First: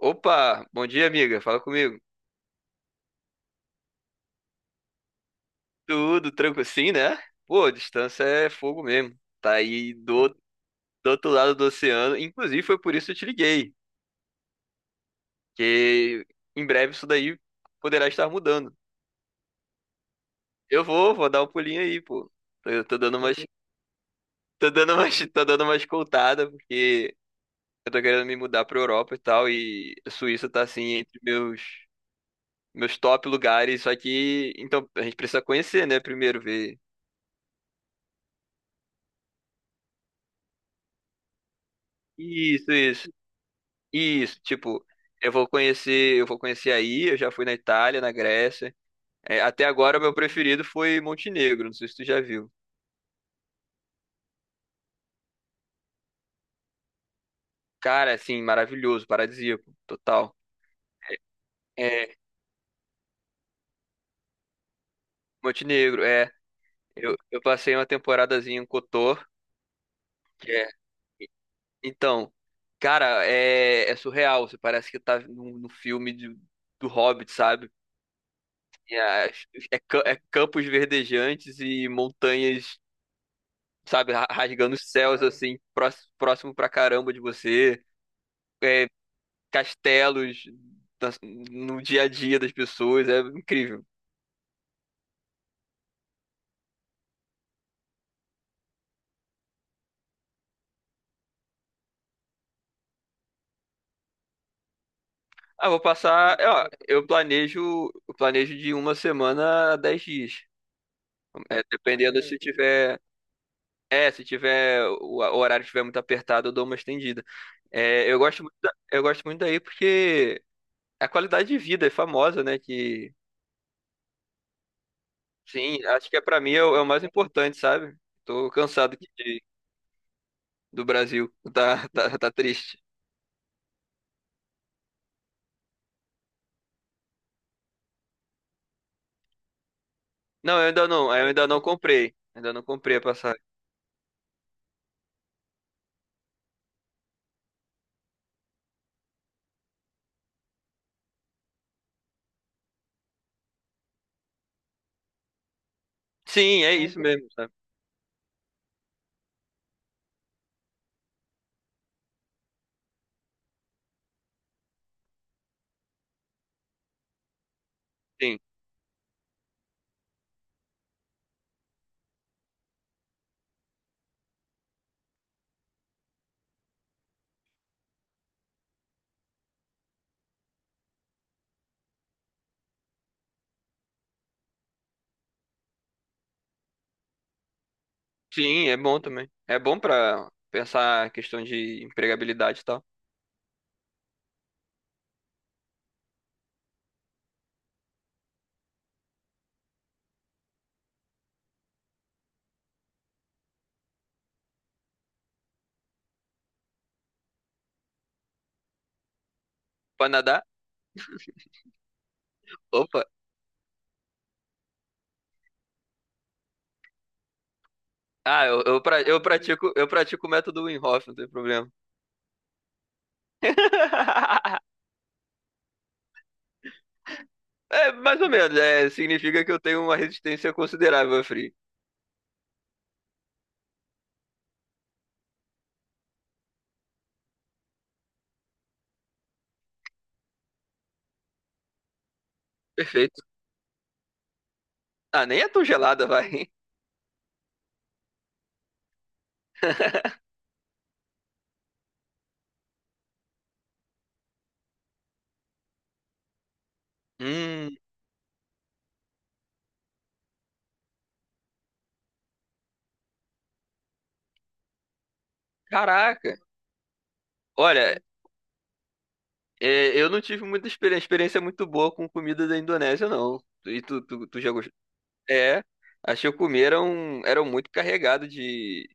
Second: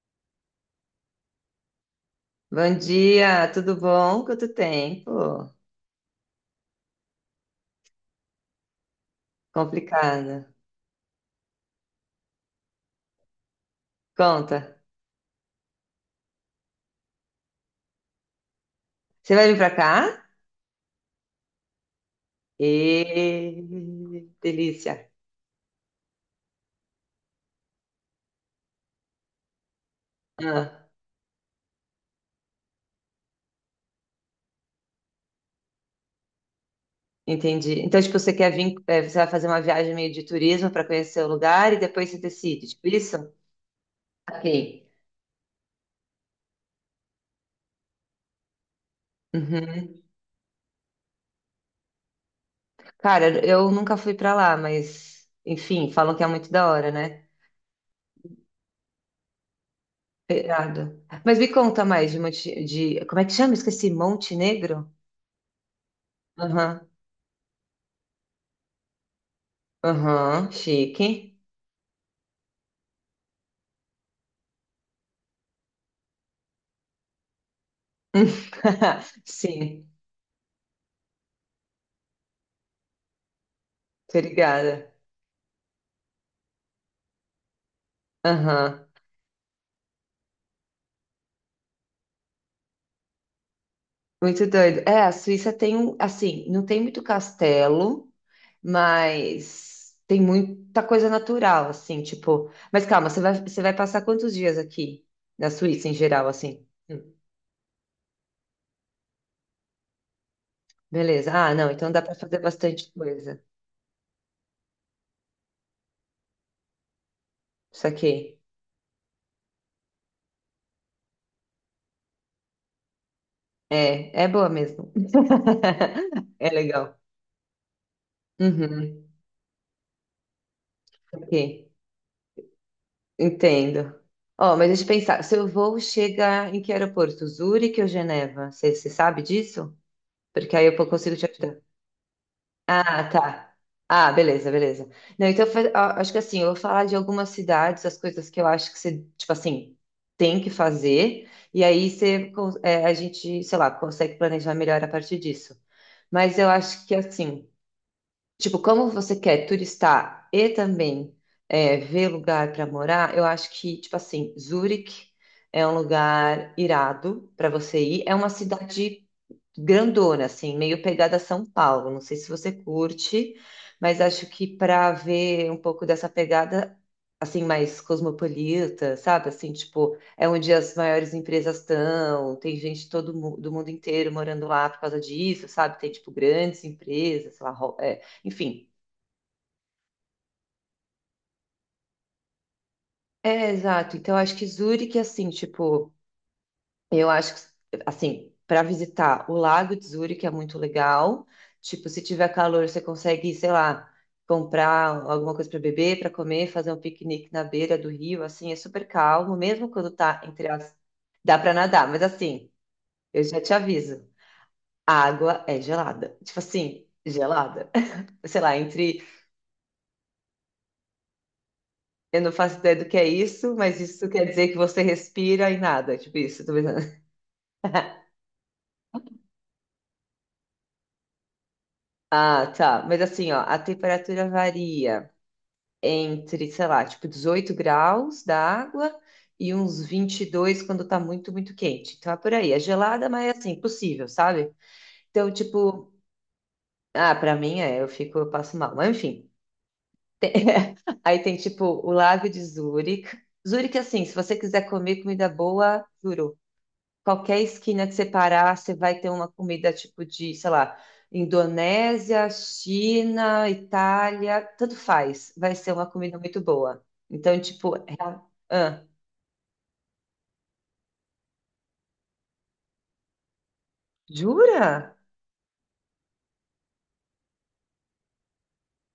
Opa, bom dia, amiga. Fala comigo. Bom dia, tudo bom? Quanto tempo? Tudo tranquilo? Sim, né? Pô, a distância é fogo mesmo. Tá aí do, Complicado. do outro lado do oceano. Inclusive, foi por isso que eu te liguei. Conta. Que em breve isso daí poderá estar mudando. Você vai vir pra cá? Eu vou dar um pulinho aí, pô. Eu tô dando umas, E tô delícia. dando umas, tô dando umas escoltada, porque eu tô querendo me mudar pra Europa e tal. E a Suíça tá Ah, assim entre meus, meus top lugares. Só que, então, a gente precisa conhecer, né? Primeiro, ver. entendi. Então, tipo, você quer vir, você vai fazer uma viagem meio de turismo para conhecer o lugar e depois você decide, Isso, tipo isso. isso? Isso, Ok. tipo, eu vou conhecer aí, eu já fui na Itália, na Grécia. É, até Uhum. agora o meu preferido foi Montenegro, não sei se tu já viu. Cara, eu nunca fui pra lá, mas enfim, falam que é muito da hora, né? Cara, assim, maravilhoso, paradisíaco, total. Irado. Mas me conta mais É, de, de como é que chama? Esqueci, Montenegro? Montenegro, é. Aham, Eu passei uma temporadazinha em Kotor, aham, que é. chique. Então, cara, é surreal. Você parece que tá num filme de- do Hobbit, sabe? É, Sim, é campos verdejantes e montanhas sabe, tô rasgando os ligada. céus assim, próximo pra caramba de você, Aham. é, castelos no dia a dia das pessoas, é incrível. Muito doido. É, a Suíça tem um, assim, não tem muito castelo, mas tem muita coisa natural, assim, tipo. Mas calma, você vai passar quantos dias aqui na Ah, vou Suíça em geral, passar, é, assim? ó, eu planejo de uma semana a 10 dias. Beleza. Ah, É, não, então dá pra dependendo fazer se bastante tiver, coisa. é, se tiver o horário estiver muito apertado, eu dou uma estendida. Isso É, eu aqui. gosto muito, eu gosto muito daí porque a qualidade de vida é famosa, né? Que É, é boa mesmo. sim, acho que é para É mim é é o legal. mais importante, sabe? Tô cansado Uhum. de do Brasil. Ok. Tá triste. Entendo. Ó, mas deixa eu pensar, seu voo chega em que aeroporto? Zurique ou Geneva? Você sabe disso? Porque aí eu consigo te Eu ainda ajudar. não comprei. Ainda não comprei a Ah, passagem. tá. Ah, beleza, beleza. Não, então acho que assim, eu vou falar de algumas cidades, as coisas que eu acho que você, tipo assim, tem que fazer, e aí você, é, a gente, sei lá, consegue planejar melhor a partir disso. Mas eu Sim, é acho que isso mesmo, assim. sabe? Tipo, como você quer turistar e também é, ver lugar para morar, eu acho que, tipo assim, Zurich é um lugar irado para você ir. É uma Sim. cidade grandona, assim, meio pegada São Paulo. Não sei se você curte, mas acho que para ver um pouco dessa pegada, assim, mais cosmopolita, sabe? Assim, tipo, é onde as maiores empresas estão, tem gente do mundo inteiro morando lá por causa disso, sabe? Tem, tipo, grandes empresas, sei lá, é, enfim. Sim, é bom também. É bom pra pensar a questão de empregabilidade e tal. É, exato. Então, acho que Zurique, assim, tipo. Eu acho que, assim, para visitar o Lago de Zurich é muito legal. Tipo, se tiver calor, você consegue, sei lá, comprar alguma coisa para beber, para comer, fazer um piquenique na beira do rio, assim, é super calmo, mesmo quando Pra tá nadar, entre as. Dá para nadar, mas assim, opa. eu já te aviso, a água é gelada. Tipo assim, gelada. Sei Ah, lá, entre. Eu pratico o método Wim Hof, não tem problema. Eu não faço ideia do que é isso, mas isso quer dizer que você respira e nada. Tipo isso, tô pensando. É, mais ou menos, é, significa que eu tenho uma resistência considerável a frio. Ah, tá. Mas assim, ó, a temperatura varia, entre, sei lá, tipo 18 graus da água e uns 22 quando tá muito, muito quente. Então é por aí. É gelada, Perfeito. mas é assim, possível, sabe? Ah, Então, nem é tão tipo, gelada, vai. ah, pra mim é, eu fico, eu passo mal. Mas enfim. Aí tem, tipo, o Lago de Zurique. Zurique, assim, se você quiser comer comida boa, juro. Qualquer Hum, esquina que você parar, você vai ter uma comida tipo de, sei lá, Indonésia, China, Itália, tanto faz. Vai ser uma comida caraca. muito boa. Então, tipo, é Olha, ah, é, eu não tive muita experiência, experiência muito boa com comida da Indonésia, não. E tu já gostou? jura? É, achei que eu comi eram muito carregado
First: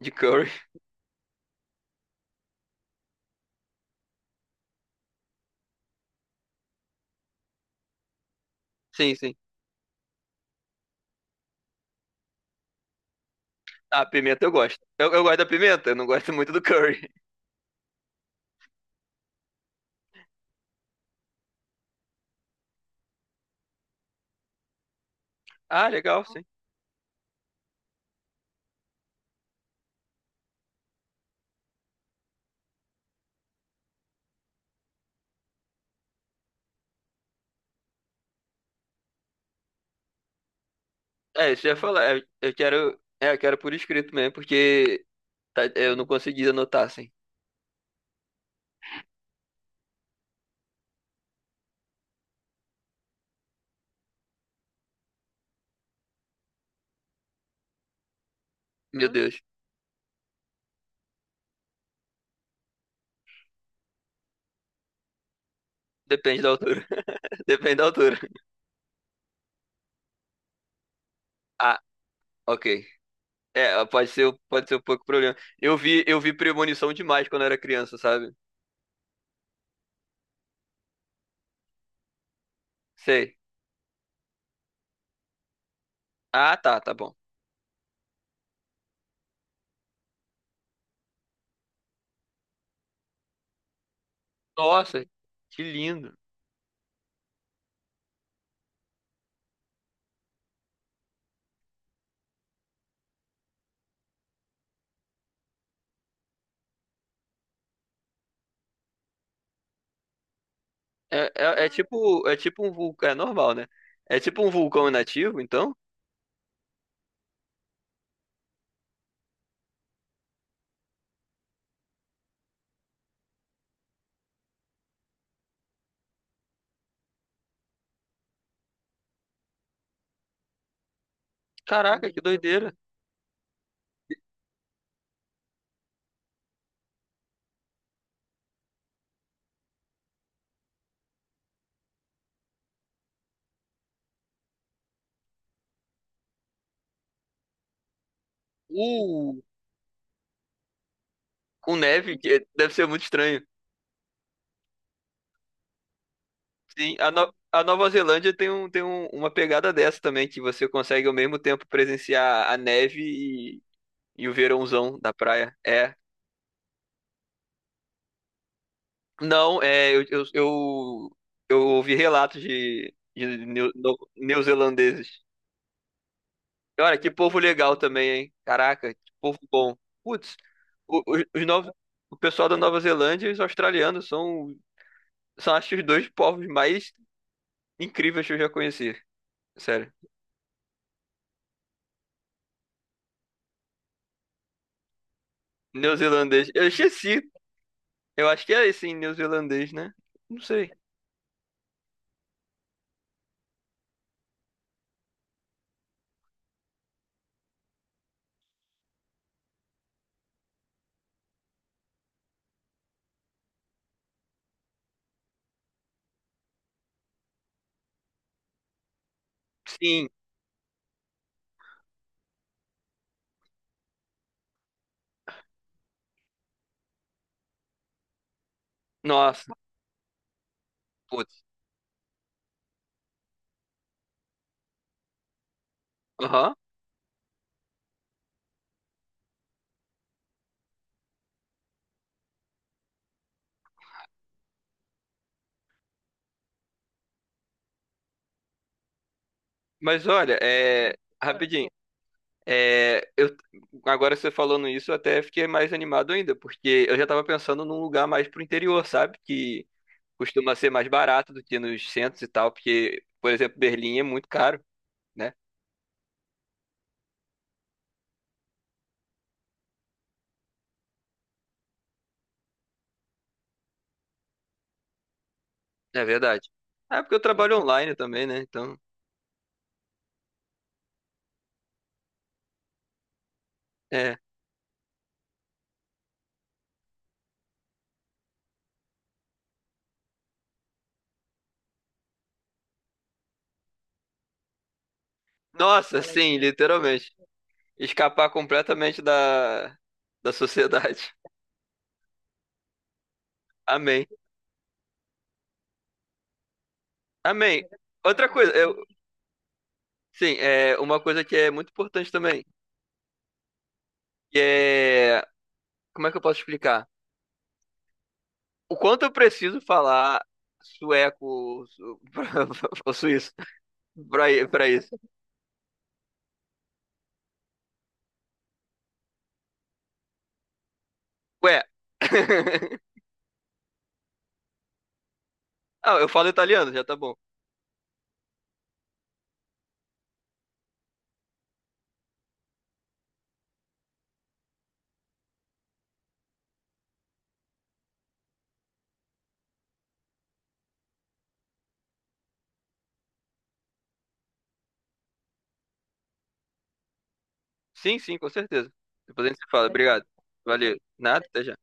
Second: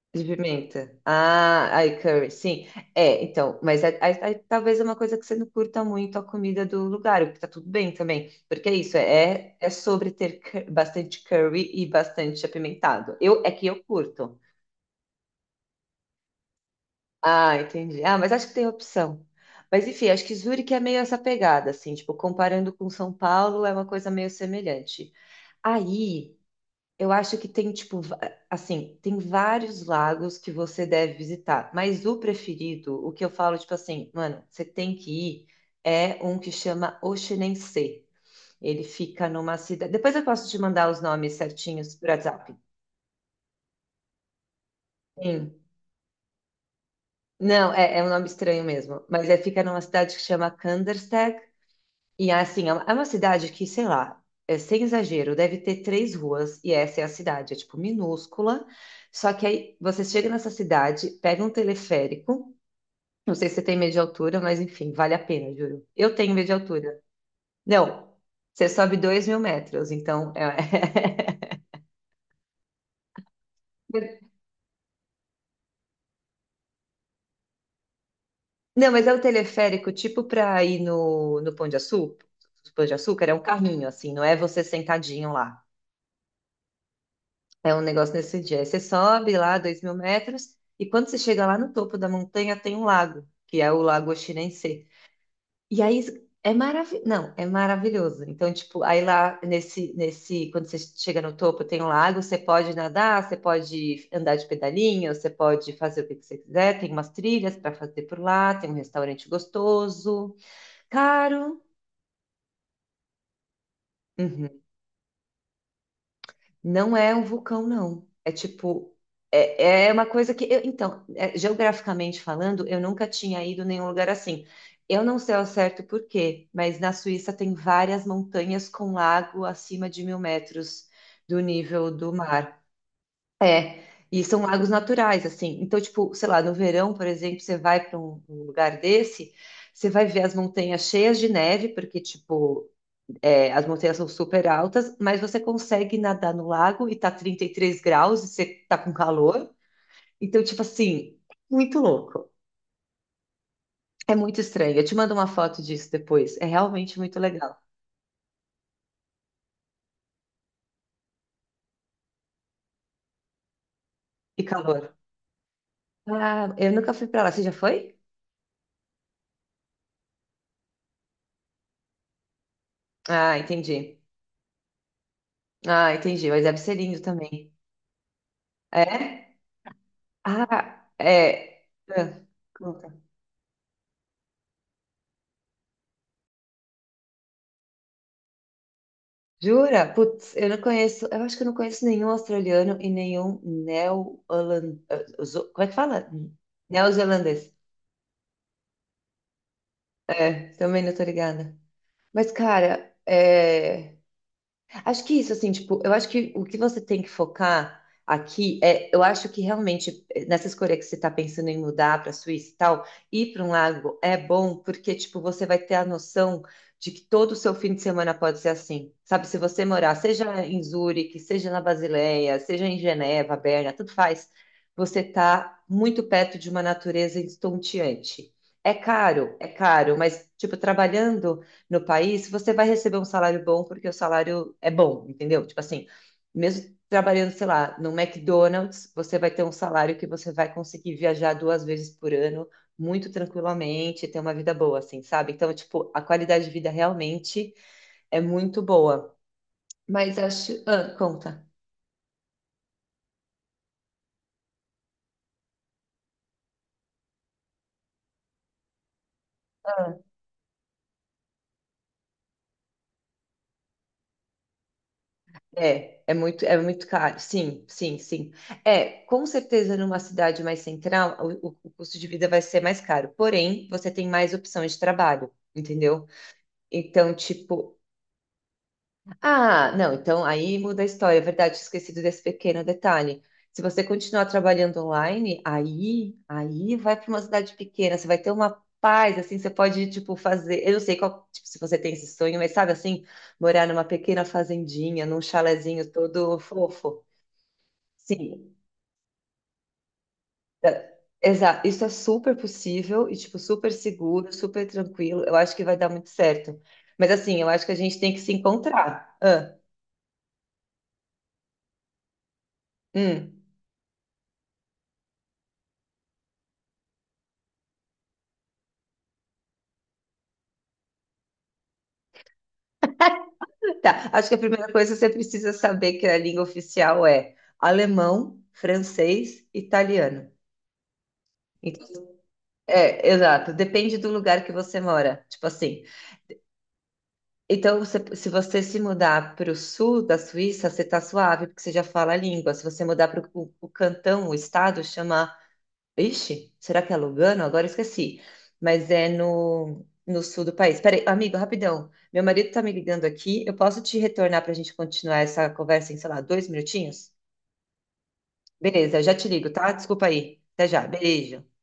de De curry. pimenta. Ah, aí curry, sim. É, então, mas aí, aí talvez é uma coisa que você não curta muito a comida do lugar, o que tá tudo bem também. Porque é isso, Sim, sim. é, é sobre ter bastante curry e bastante apimentado. Eu, é que eu Ah, curto. pimenta eu gosto. Eu gosto da pimenta, eu não gosto muito do curry. Ah, entendi. Ah, mas acho que tem opção. Mas enfim, acho que Zurique é meio essa pegada, assim, tipo, comparando com São Paulo, é uma coisa meio semelhante. Ah, legal, Aí, sim. eu acho que tem, tipo, assim, tem vários lagos que você deve visitar, mas o preferido, o que eu falo, tipo assim, mano, você tem que ir, é um que chama Oxenense. Ele fica numa cidade. Depois eu posso te mandar os nomes É, isso eu ia certinhos por falar. É, eu WhatsApp. quero, é, eu quero por escrito mesmo, porque Sim. Eu não consegui anotar, assim. Não, é, é um nome estranho mesmo, mas é, fica numa cidade que chama Kandersteg. E assim, é uma cidade que, sei lá, é, sem exagero, deve ter três ruas e essa é a cidade, é tipo minúscula. Meu Só Deus. que aí você chega nessa cidade, pega um teleférico. Não sei se você tem medo de altura, mas enfim, vale a pena, juro. Eu tenho Depende medo da de altura. altura. Depende da Não, altura. você sobe 2.000 metros, então. É... Ah, ok. É, pode ser um pouco problema. Eu vi Premonição demais quando eu era criança, sabe? Não, mas é o teleférico tipo para ir no, Pão de Açúcar. Pão de Açúcar é Sei. um carrinho, assim, não é você sentadinho lá. Ah, tá, tá bom. É um negócio nesse dia. Aí você sobe lá 2.000 metros e quando você chega lá no topo da montanha tem um lago, que é o Lago Oxirensê. Nossa, que E aí lindo. é maravilhoso. Não, é maravilhoso. Então, tipo, aí lá quando você chega no topo tem um lago, você pode nadar, você pode andar de pedalinho, você pode fazer o que que você quiser. Tem umas trilhas para fazer por lá, tem um restaurante gostoso, É, caro. É tipo um vulcão, é normal, né? É tipo um Uhum. vulcão inativo, então? Não é um vulcão, não. É tipo, é, é uma coisa que eu, então, é, geograficamente falando, eu nunca tinha ido em nenhum lugar assim. Eu não sei ao certo por quê, mas na Suíça tem várias montanhas com lago acima de 1.000 metros do nível Caraca, do que mar. doideira. É, e são lagos naturais, assim. Então, tipo, sei lá, no verão, por exemplo, você vai para um lugar desse, você vai ver as montanhas cheias de neve, porque, tipo, é, as montanhas são super altas, mas você consegue nadar no lago e tá 33 graus e você tá com Uh, calor. Então, tipo assim, com muito neve, louco. Deve ser muito estranho. É muito estranho. Eu te mando uma foto disso depois. É Sim, realmente a, muito No- legal. a Nova Zelândia tem, um, uma pegada dessa também, que você consegue ao mesmo tempo presenciar a neve e, e o E calor. verãozão da praia. É. Ah, eu nunca fui pra lá. Você já foi? Não, é, eu ouvi relatos de Ah, entendi. Neozelandeses. Ah, entendi. Mas deve ser Cara, lindo que povo também. legal também, hein? Caraca, que É? povo bom. Putz, Ah, os é. novos, Ah, o pessoal da Nova conta. Zelândia e os australianos são, são acho que os dois povos mais incríveis que eu já conheci. Sério. Jura? Putz, eu não conheço, eu acho que eu não conheço nenhum australiano e nenhum neo-holandês. Como é que fala? Neozelandês. Eu esqueci. Neozelandês. Eu acho que é esse em neozelandês, né? Não É, sei. também não tô ligada. Mas, cara, é. Acho que isso, assim, tipo, eu acho que o que você tem que focar aqui é, eu acho que realmente nessa escolha que você está pensando em mudar para a Suíça e tal, ir para um lago é bom porque, tipo, você vai ter a noção de que todo o seu fim de semana pode ser assim, sabe? Se você morar, Sim. seja em Zurique, seja na Basileia, seja em Geneva, Berna, tudo faz, você está muito perto de uma natureza estonteante. É Nossa, caro, mas, tipo, trabalhando putz. no país, você vai receber um salário bom porque o salário é bom, entendeu? Tipo assim, Aham. mesmo trabalhando, sei lá, no McDonald's, você vai ter um salário que você vai conseguir viajar 2 vezes por ano muito tranquilamente, ter uma vida boa, assim, sabe? Então, tipo, a qualidade de vida realmente é muito boa. Mas Mas olha, acho. Ah, é. conta. Rapidinho. É, eu, agora você falando isso, eu até fiquei mais animado ainda, porque eu já tava pensando num lugar mais pro interior, sabe? Que costuma ser mais barato do que nos centros e tal, porque, por exemplo, Berlim é muito caro, né? É, é muito caro. Sim, sim, sim. É, com certeza numa cidade mais central, o custo de vida vai ser mais caro. Porém, você tem mais opções de trabalho, É entendeu? verdade. É Então, porque eu trabalho tipo, online também, né? Então, ah, não, então aí muda a história, é verdade, tinha esquecido desse pequeno detalhe. Se você é. continuar trabalhando online, aí vai para uma cidade pequena, você vai ter uma paz, assim, você pode, tipo, fazer, eu não sei qual, tipo, se você tem esse sonho, mas sabe assim, morar numa pequena fazendinha, num chalezinho Nossa, sim, todo fofo. literalmente. Escapar Sim, completamente da, da sociedade. exato, isso é super possível e, tipo, super Amém. seguro, super tranquilo, eu acho que vai dar muito certo. Mas assim, eu acho Amém. que a gente tem que Outra se coisa, eu, encontrar. Ah, sim, é uma coisa que é muito importante também, hum. que é, como é que eu posso explicar? O quanto eu preciso falar sueco ou ou suíço Tá, acho pra, que a pra primeira coisa isso? você precisa saber que a língua oficial é alemão, francês, italiano. Ué, Então, é, exato, depende do lugar que você mora. Tipo assim, Ah, eu falo italiano, já tá bom. Se você se mudar para o sul da Suíça, você tá suave, porque você já fala a língua. Se você mudar para o cantão, o estado, chama Ixi, será que é Lugano? Agora eu esqueci. Mas é no sul do país. Peraí, amigo, rapidão. Meu marido tá me ligando aqui. Eu posso te retornar para a gente continuar essa conversa em, sei lá, 2 minutinhos? Sim, sim, com certeza. Beleza, eu já Depois te a gente ligo, se fala. tá? Obrigado. Desculpa aí. Até Valeu. já. Nada, até Beijo. já.